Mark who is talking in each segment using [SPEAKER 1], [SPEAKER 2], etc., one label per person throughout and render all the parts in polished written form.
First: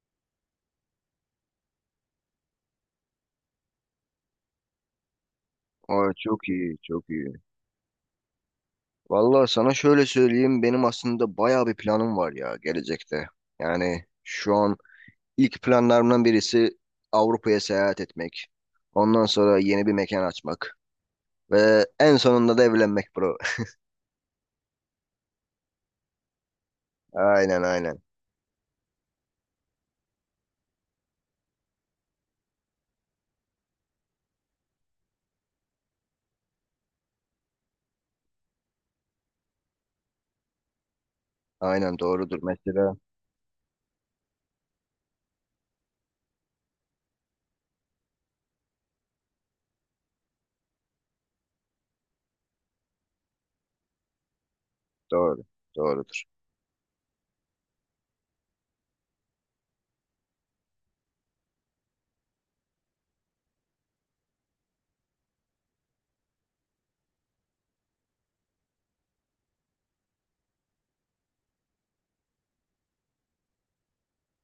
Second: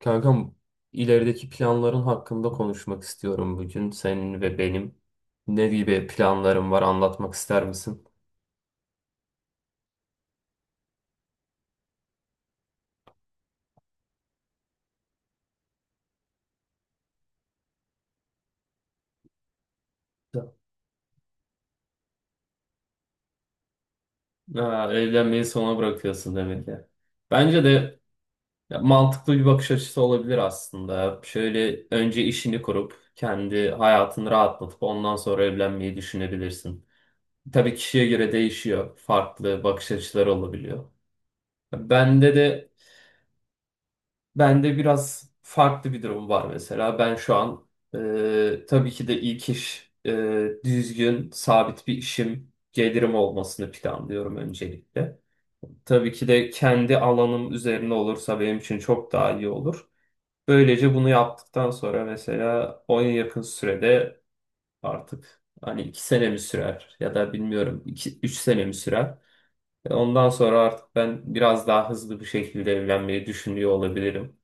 [SPEAKER 1] Kankam, ilerideki planların hakkında konuşmak istiyorum bugün senin ve benim. Ne gibi
[SPEAKER 2] Ay çok
[SPEAKER 1] planların
[SPEAKER 2] iyi,
[SPEAKER 1] var,
[SPEAKER 2] çok iyi.
[SPEAKER 1] anlatmak ister misin?
[SPEAKER 2] Vallahi sana şöyle söyleyeyim, benim aslında bayağı bir planım var ya gelecekte. Yani şu an ilk planlarımdan birisi Avrupa'ya seyahat etmek. Ondan sonra yeni bir mekan açmak. Ve en sonunda da evlenmek bro.
[SPEAKER 1] Ha, evlenmeyi sona bırakıyorsun demek ya.
[SPEAKER 2] Aynen
[SPEAKER 1] Bence de
[SPEAKER 2] aynen.
[SPEAKER 1] ya, mantıklı bir bakış açısı olabilir aslında. Şöyle önce işini kurup kendi hayatını rahatlatıp ondan sonra evlenmeyi düşünebilirsin. Tabii kişiye göre değişiyor. Farklı bakış açıları olabiliyor.
[SPEAKER 2] Aynen
[SPEAKER 1] Bende
[SPEAKER 2] doğrudur
[SPEAKER 1] de
[SPEAKER 2] mesela.
[SPEAKER 1] Bende biraz farklı bir durum var mesela. Ben şu an tabii ki de ilk iş düzgün, sabit bir işim, gelirim olmasını planlıyorum öncelikle.
[SPEAKER 2] Doğru.
[SPEAKER 1] Tabii
[SPEAKER 2] Doğrudur.
[SPEAKER 1] ki de kendi alanım üzerine olursa benim için çok daha iyi olur. Böylece bunu yaptıktan sonra mesela 10 yakın sürede, artık hani 2 sene mi sürer ya da bilmiyorum 2 3 sene mi sürer. Ondan sonra artık ben biraz daha hızlı bir şekilde evlenmeyi düşünüyor olabilirim.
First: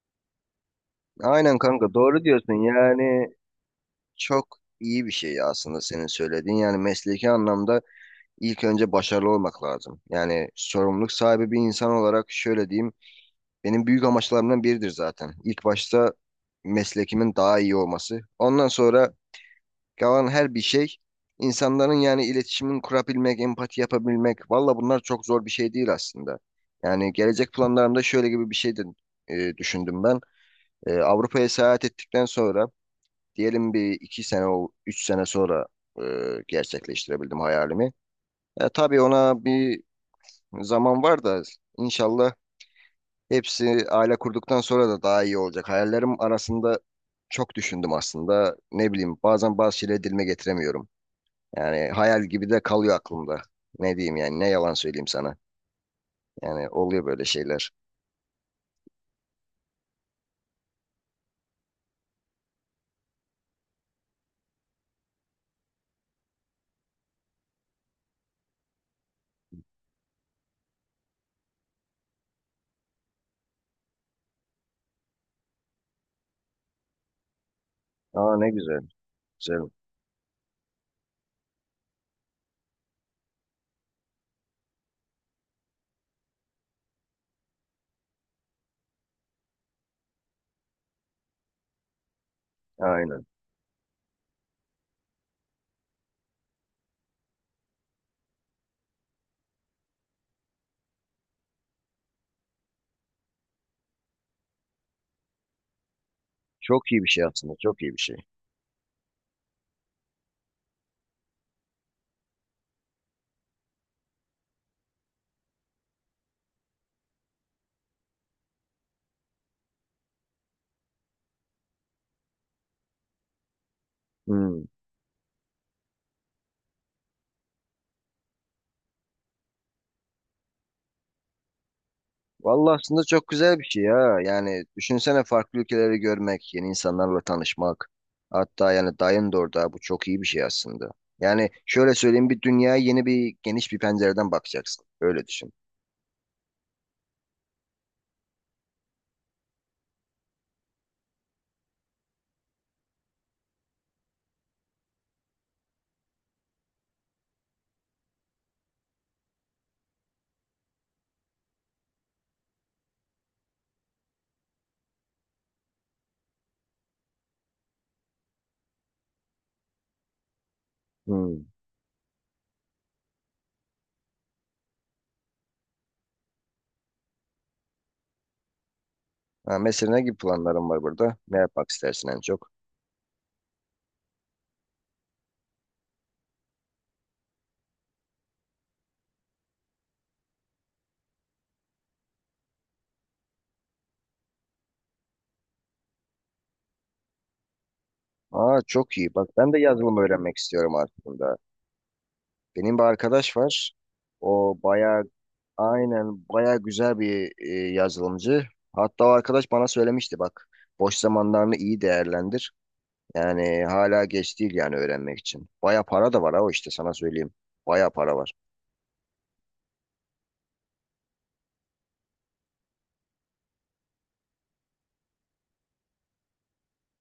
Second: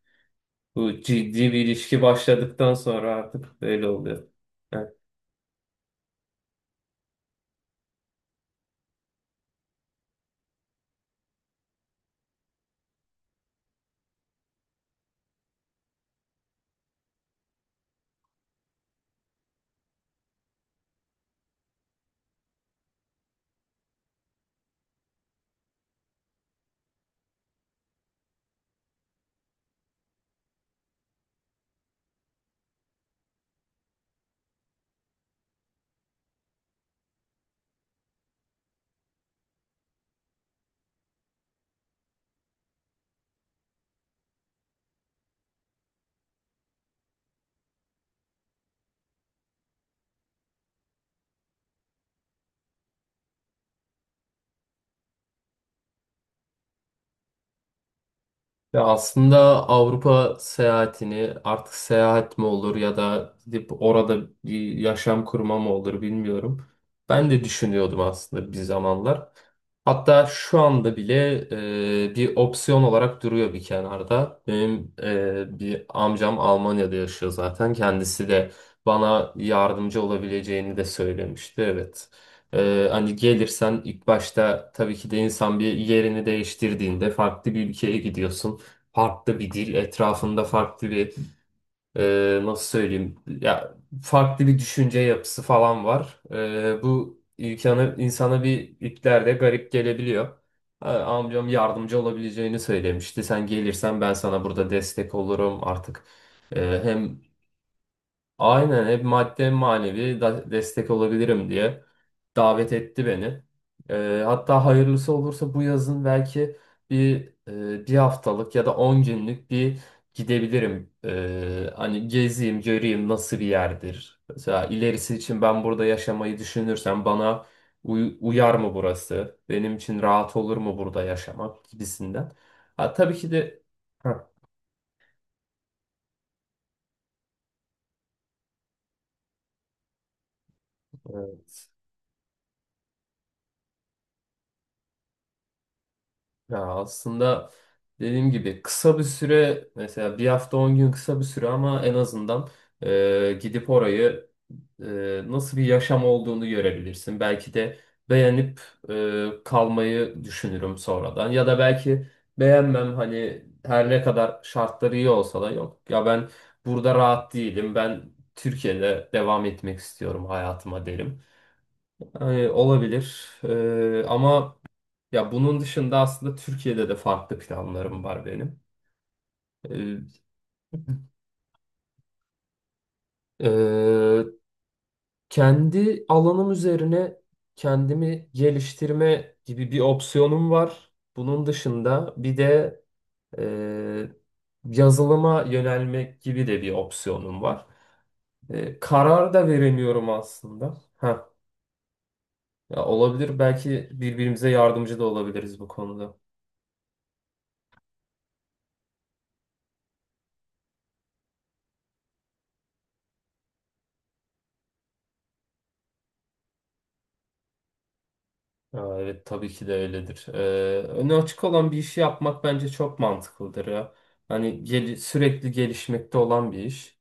[SPEAKER 1] Bu ciddi
[SPEAKER 2] Aynen
[SPEAKER 1] bir
[SPEAKER 2] kanka
[SPEAKER 1] ilişki
[SPEAKER 2] doğru diyorsun.
[SPEAKER 1] başladıktan sonra
[SPEAKER 2] Yani
[SPEAKER 1] artık böyle oluyor.
[SPEAKER 2] çok iyi bir şey aslında senin söylediğin. Yani mesleki anlamda ilk önce başarılı olmak lazım. Yani sorumluluk sahibi bir insan olarak şöyle diyeyim, benim büyük amaçlarımdan biridir zaten. İlk başta meslekimin daha iyi olması. Ondan sonra kalan her bir şey insanların yani iletişimin kurabilmek, empati yapabilmek. Valla bunlar çok zor bir şey değil aslında. Yani gelecek planlarımda şöyle gibi bir şey de düşündüm ben. Avrupa'ya seyahat ettikten sonra diyelim bir iki sene, üç sene sonra e, gerçekleştirebildim hayalimi. E, tabii ona bir zaman var da inşallah hepsi aile kurduktan sonra da daha iyi olacak. Hayallerim arasında çok düşündüm aslında. Ne bileyim bazen bazı şeyleri dilime getiremiyorum. Yani hayal gibi de kalıyor aklımda. Ne diyeyim yani ne yalan söyleyeyim sana. Yani oluyor böyle şeyler.
[SPEAKER 1] Ya aslında Avrupa seyahatini, artık seyahat mi olur ya da gidip orada bir yaşam kurma mı olur bilmiyorum. Ben de düşünüyordum aslında bir zamanlar. Hatta şu anda bile bir opsiyon olarak duruyor bir kenarda. Benim bir amcam Almanya'da yaşıyor zaten. Kendisi
[SPEAKER 2] Aa
[SPEAKER 1] de
[SPEAKER 2] ne güzel.
[SPEAKER 1] bana
[SPEAKER 2] Güzel.
[SPEAKER 1] yardımcı olabileceğini de söylemişti. Evet. Hani gelirsen ilk başta, tabii ki de insan bir yerini değiştirdiğinde farklı bir ülkeye gidiyorsun, farklı bir dil, etrafında farklı bir, nasıl söyleyeyim
[SPEAKER 2] Aynen.
[SPEAKER 1] ya, farklı bir düşünce yapısı falan var. Bu insanı insana bir iplerde garip gelebiliyor. Ha, amcam yardımcı olabileceğini söylemişti. Sen gelirsen ben sana burada destek olurum artık. E,
[SPEAKER 2] Çok iyi bir
[SPEAKER 1] hem
[SPEAKER 2] şey aslında. Çok iyi bir şey.
[SPEAKER 1] Aynen, hep madde manevi destek olabilirim diye davet etti beni. Hatta hayırlısı olursa bu yazın belki bir haftalık ya da 10 günlük bir gidebilirim. Hani gezeyim, göreyim nasıl bir yerdir.
[SPEAKER 2] Hmm.
[SPEAKER 1] Mesela ilerisi için ben burada yaşamayı düşünürsem bana uyar mı burası? Benim için rahat olur mu burada yaşamak gibisinden.
[SPEAKER 2] Vallahi
[SPEAKER 1] Ha,
[SPEAKER 2] aslında
[SPEAKER 1] tabii
[SPEAKER 2] çok
[SPEAKER 1] ki
[SPEAKER 2] güzel
[SPEAKER 1] de.
[SPEAKER 2] bir şey ya.
[SPEAKER 1] Heh,
[SPEAKER 2] Yani düşünsene farklı ülkeleri görmek, yeni insanlarla tanışmak. Hatta yani dayın da orada. Bu çok iyi bir şey aslında. Yani
[SPEAKER 1] evet.
[SPEAKER 2] şöyle söyleyeyim bir dünyaya yeni bir geniş bir pencereden bakacaksın. Öyle düşün.
[SPEAKER 1] Ya aslında dediğim gibi kısa bir süre, mesela bir hafta 10 gün, kısa bir süre ama en azından gidip orayı, nasıl bir yaşam olduğunu görebilirsin. Belki de beğenip kalmayı düşünürüm sonradan, ya da belki beğenmem, hani her ne kadar şartları iyi olsa da, yok ya ben burada rahat değilim, ben Türkiye'de devam etmek istiyorum hayatıma derim.
[SPEAKER 2] Hmm.
[SPEAKER 1] Yani olabilir. Ama ya bunun dışında aslında Türkiye'de de farklı planlarım var benim.
[SPEAKER 2] Ha, mesela ne
[SPEAKER 1] Ee,
[SPEAKER 2] gibi planların var burada? Ne yapmak istersin en çok?
[SPEAKER 1] e, kendi alanım üzerine kendimi geliştirme gibi bir opsiyonum var. Bunun dışında bir de e, yazılıma yönelmek gibi de bir opsiyonum var.
[SPEAKER 2] Aa
[SPEAKER 1] E,
[SPEAKER 2] çok iyi. Bak
[SPEAKER 1] karar da
[SPEAKER 2] ben de yazılım
[SPEAKER 1] veremiyorum
[SPEAKER 2] öğrenmek
[SPEAKER 1] aslında.
[SPEAKER 2] istiyorum
[SPEAKER 1] Ha,
[SPEAKER 2] aslında. Benim bir
[SPEAKER 1] ya
[SPEAKER 2] arkadaş
[SPEAKER 1] olabilir,
[SPEAKER 2] var.
[SPEAKER 1] belki birbirimize
[SPEAKER 2] O
[SPEAKER 1] yardımcı
[SPEAKER 2] bayağı
[SPEAKER 1] da olabiliriz bu konuda.
[SPEAKER 2] aynen baya güzel bir yazılımcı. Hatta o arkadaş bana söylemişti bak boş zamanlarını iyi değerlendir. Yani hala geç değil yani öğrenmek için. Baya para da var ha o işte sana söyleyeyim. Baya para var.
[SPEAKER 1] Aa, evet, tabii ki de öyledir. Önü açık olan bir işi yapmak bence çok mantıklıdır ya. Hani gel, sürekli gelişmekte olan bir iş.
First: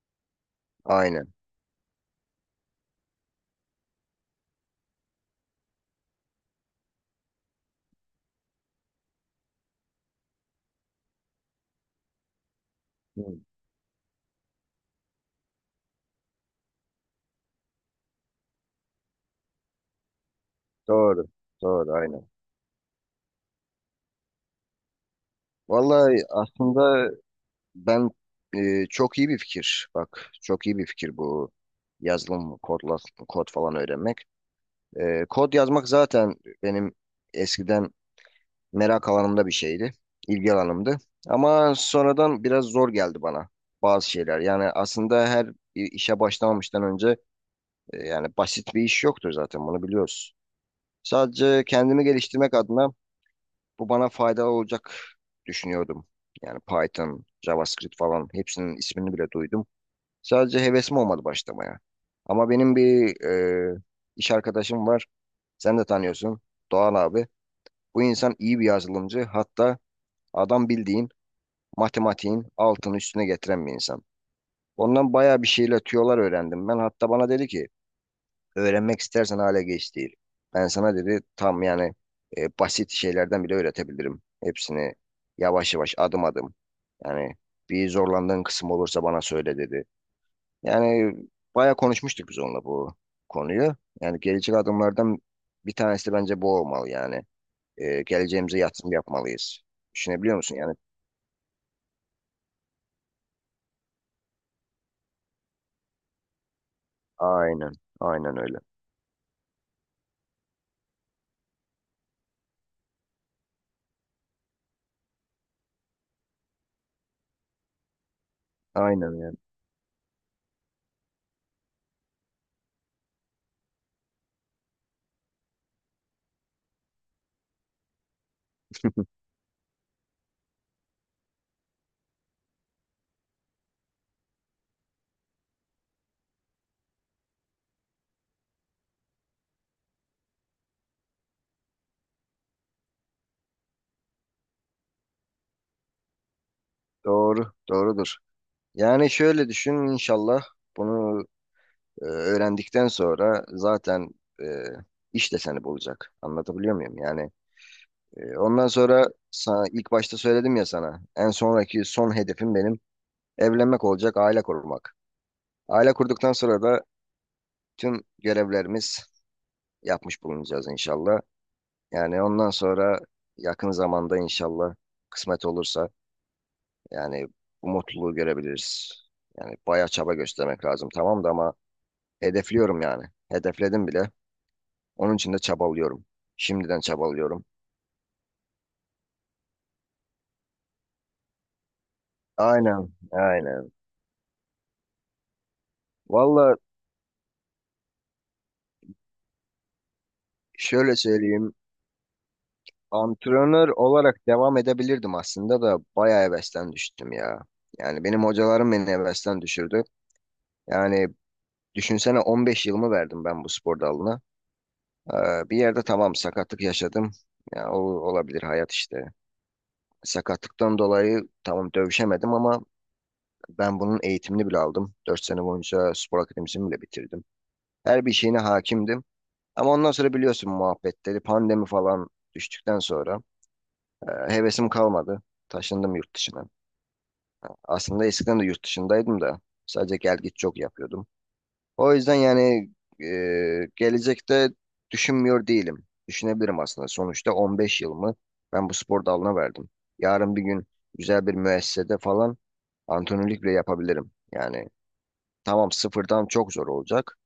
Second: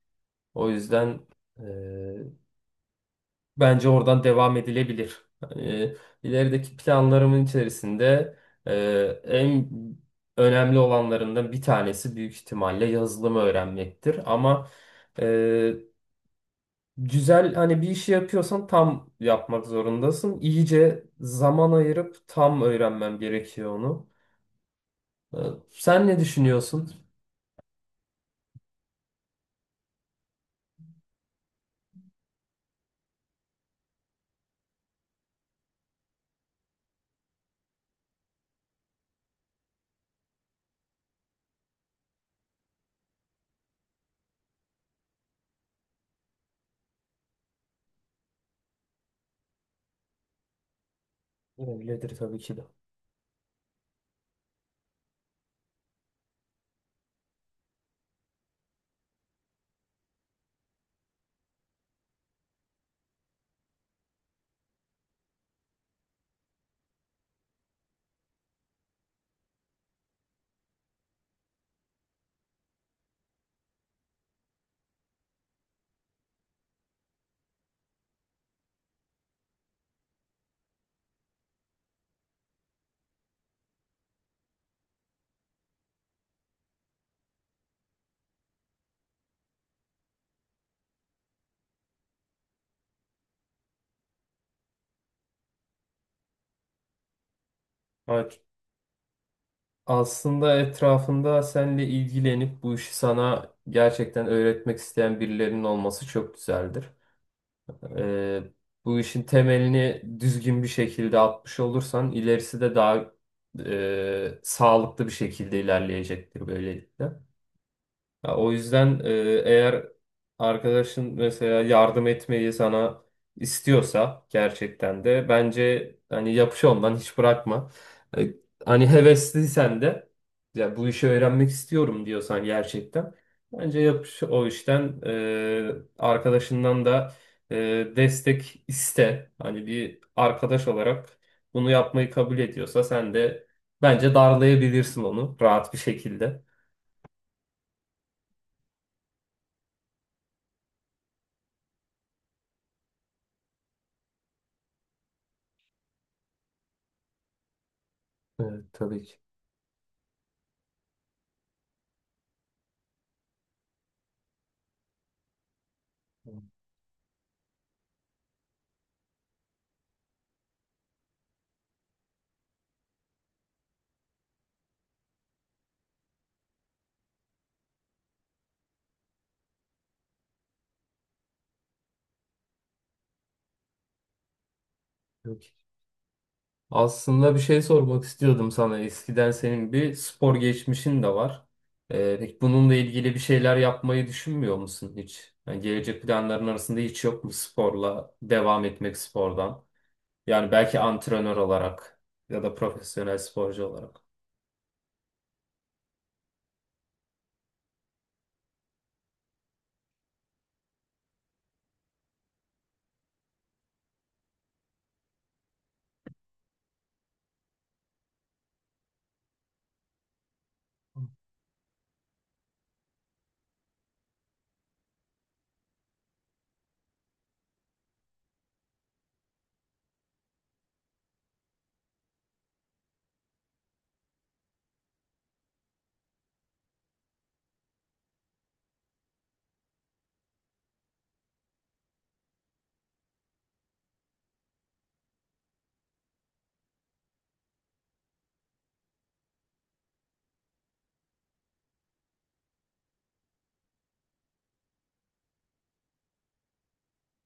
[SPEAKER 1] O yüzden
[SPEAKER 2] Aynen.
[SPEAKER 1] e, bence oradan devam edilebilir. Hani, ilerideki planlarımın içerisinde e, en önemli olanlarından bir tanesi büyük ihtimalle yazılımı
[SPEAKER 2] Hı,
[SPEAKER 1] öğrenmektir. Güzel, hani bir işi yapıyorsan tam yapmak zorundasın. İyice
[SPEAKER 2] doğru.
[SPEAKER 1] zaman
[SPEAKER 2] Doğru
[SPEAKER 1] ayırıp
[SPEAKER 2] aynen.
[SPEAKER 1] tam öğrenmem gerekiyor onu. Ee, Sen
[SPEAKER 2] Vallahi
[SPEAKER 1] ne düşünüyorsun?
[SPEAKER 2] aslında ben çok iyi bir fikir. Bak çok iyi bir fikir bu yazılım, kod, kod öğrenmek. E, kod yazmak zaten benim eskiden merak alanımda bir şeydi. İlgi alanımdı. Ama sonradan biraz zor geldi bana bazı şeyler. Yani aslında her bir işe başlamamıştan önce yani basit bir iş yoktur zaten bunu biliyoruz. Sadece kendimi
[SPEAKER 1] Öyledir tabii
[SPEAKER 2] geliştirmek
[SPEAKER 1] ki de.
[SPEAKER 2] adına bu bana faydalı olacak düşünüyordum. Yani Python, JavaScript falan hepsinin ismini bile duydum. Sadece hevesim olmadı başlamaya. Ama benim bir e, iş arkadaşım var. Sen de tanıyorsun. Doğan abi. Bu insan iyi bir yazılımcı. Hatta adam bildiğin matematiğin altını üstüne getiren bir insan. Ondan bayağı bir şeyle tüyolar öğrendim. Ben hatta bana dedi ki öğrenmek istersen hale geç değil. Ben sana dedi tam yani basit şeylerden bile öğretebilirim. Hepsini yavaş yavaş adım adım. Yani bir zorlandığın kısım olursa bana söyle dedi. Yani bayağı konuşmuştuk biz onunla bu konuyu. Yani gelecek adımlardan bir tanesi de bence bu olmalı yani. E,
[SPEAKER 1] Evet.
[SPEAKER 2] geleceğimize yatırım yapmalıyız. Düşünebiliyor
[SPEAKER 1] Aslında
[SPEAKER 2] musun? Yani
[SPEAKER 1] etrafında seninle ilgilenip bu işi sana gerçekten öğretmek isteyen birilerinin olması çok güzeldir.
[SPEAKER 2] aynen, aynen
[SPEAKER 1] Ee,
[SPEAKER 2] öyle.
[SPEAKER 1] bu işin temelini düzgün bir şekilde atmış olursan ilerisi de daha sağlıklı bir şekilde ilerleyecektir böylelikle. Ya o yüzden
[SPEAKER 2] Aynen öyle.
[SPEAKER 1] eğer arkadaşın mesela yardım etmeyi sana istiyorsa gerçekten de, bence hani yapış ondan, hiç bırakma. E, hani hevesliysen de, ya bu işi öğrenmek istiyorum diyorsan gerçekten, bence yapış o işten, arkadaşından da e, destek iste. Hani bir arkadaş olarak bunu yapmayı kabul ediyorsa, sen de bence darlayabilirsin onu rahat bir şekilde.
[SPEAKER 2] Doğru, doğrudur. Yani şöyle düşün inşallah bunu öğrendikten sonra zaten e, iş de seni bulacak. Anlatabiliyor muyum? Yani
[SPEAKER 1] Evet,
[SPEAKER 2] ondan
[SPEAKER 1] tabii
[SPEAKER 2] sonra
[SPEAKER 1] ki.
[SPEAKER 2] sana, ilk başta söyledim ya sana en sonraki son hedefim benim evlenmek olacak, aile kurmak. Aile kurduktan sonra da tüm görevlerimiz yapmış bulunacağız inşallah. Yani ondan sonra yakın zamanda inşallah kısmet olursa yani bu mutluluğu görebiliriz. Yani bayağı çaba göstermek lazım tamam da ama hedefliyorum yani. Hedefledim bile. Onun için de
[SPEAKER 1] Yok.
[SPEAKER 2] çabalıyorum. Şimdiden
[SPEAKER 1] Aslında bir
[SPEAKER 2] çabalıyorum.
[SPEAKER 1] şey sormak istiyordum sana. Eskiden senin bir spor geçmişin de var. Peki bununla
[SPEAKER 2] Aynen,
[SPEAKER 1] ilgili bir şeyler
[SPEAKER 2] aynen.
[SPEAKER 1] yapmayı düşünmüyor musun hiç? Yani gelecek planların
[SPEAKER 2] Valla
[SPEAKER 1] arasında hiç yok mu sporla devam etmek, spordan? Yani belki
[SPEAKER 2] şöyle
[SPEAKER 1] antrenör
[SPEAKER 2] söyleyeyim.
[SPEAKER 1] olarak ya da profesyonel sporcu
[SPEAKER 2] Antrenör
[SPEAKER 1] olarak.
[SPEAKER 2] olarak devam edebilirdim aslında da bayağı hevesten düştüm ya. Yani benim hocalarım beni hevesten düşürdü. Yani düşünsene 15 yılımı verdim ben bu spor dalına. Bir yerde tamam sakatlık yaşadım. Ya, olabilir hayat işte. Sakatlıktan dolayı tamam dövüşemedim ama ben bunun eğitimini bile aldım. 4 sene boyunca spor akademisini bile bitirdim. Her bir şeyine hakimdim. Ama ondan sonra biliyorsun muhabbetleri, pandemi falan düştükten sonra hevesim kalmadı. Taşındım yurt dışına. Aslında eskiden de yurt dışındaydım da sadece gel git çok yapıyordum. O yüzden yani gelecekte düşünmüyor değilim. Düşünebilirim aslında. Sonuçta 15 yılımı ben bu spor dalına verdim. Yarın bir gün güzel bir müessesede falan antrenörlük bile yapabilirim. Yani tamam sıfırdan çok zor olacak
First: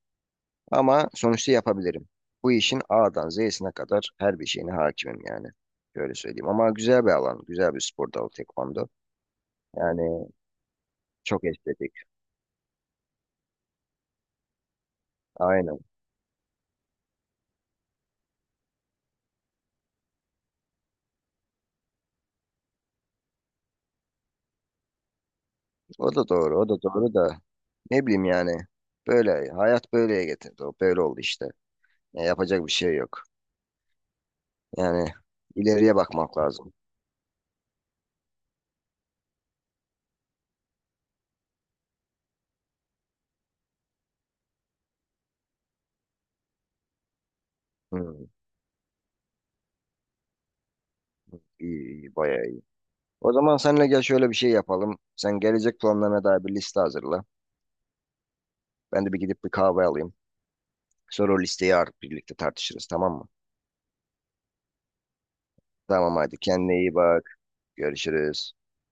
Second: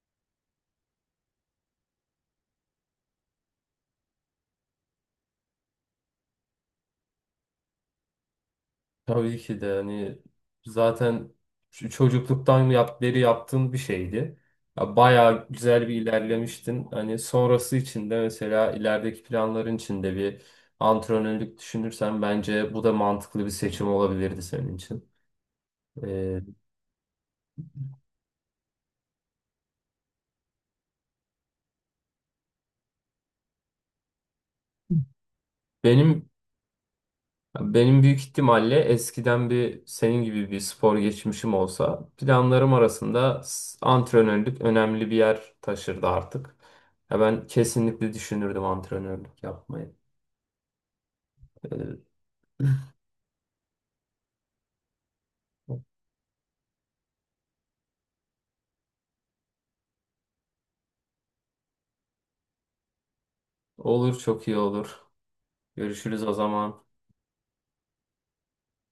[SPEAKER 2] ama sonuçta yapabilirim. Bu işin A'dan Z'sine kadar her bir şeyine hakimim yani. Şöyle söyleyeyim. Ama güzel bir alan. Güzel bir spor dalı tekvando.
[SPEAKER 1] Tabii ki de, hani
[SPEAKER 2] Yani
[SPEAKER 1] zaten
[SPEAKER 2] çok estetik.
[SPEAKER 1] çocukluktan beri yaptığın bir şeydi. Ya bayağı
[SPEAKER 2] Aynen.
[SPEAKER 1] güzel bir ilerlemiştin. Hani sonrası için de, mesela ilerideki planların için de bir antrenörlük düşünürsen, bence bu da mantıklı bir seçim olabilirdi senin için.
[SPEAKER 2] O da
[SPEAKER 1] Ee,
[SPEAKER 2] doğru. O da doğru da ne bileyim yani. Böyle. Hayat böyleye getirdi. O böyle oldu işte. Ya yapacak bir şey yok. Yani ileriye
[SPEAKER 1] benim
[SPEAKER 2] bakmak lazım.
[SPEAKER 1] Ya benim büyük ihtimalle, eskiden bir senin gibi bir spor geçmişim olsa, planlarım arasında antrenörlük önemli bir yer taşırdı artık. Ya ben kesinlikle
[SPEAKER 2] Hmm,
[SPEAKER 1] düşünürdüm antrenörlük yapmayı.
[SPEAKER 2] iyi,
[SPEAKER 1] Ee,
[SPEAKER 2] iyi, bayağı iyi. O zaman seninle gel şöyle bir şey yapalım. Sen gelecek planlarına dair bir liste hazırla. Ben de bir gidip bir kahve alayım. Sonra o listeyi artık birlikte tartışırız tamam mı?
[SPEAKER 1] olur çok iyi olur.
[SPEAKER 2] Tamam
[SPEAKER 1] Görüşürüz o
[SPEAKER 2] hadi kendine
[SPEAKER 1] zaman.
[SPEAKER 2] iyi bak. Görüşürüz.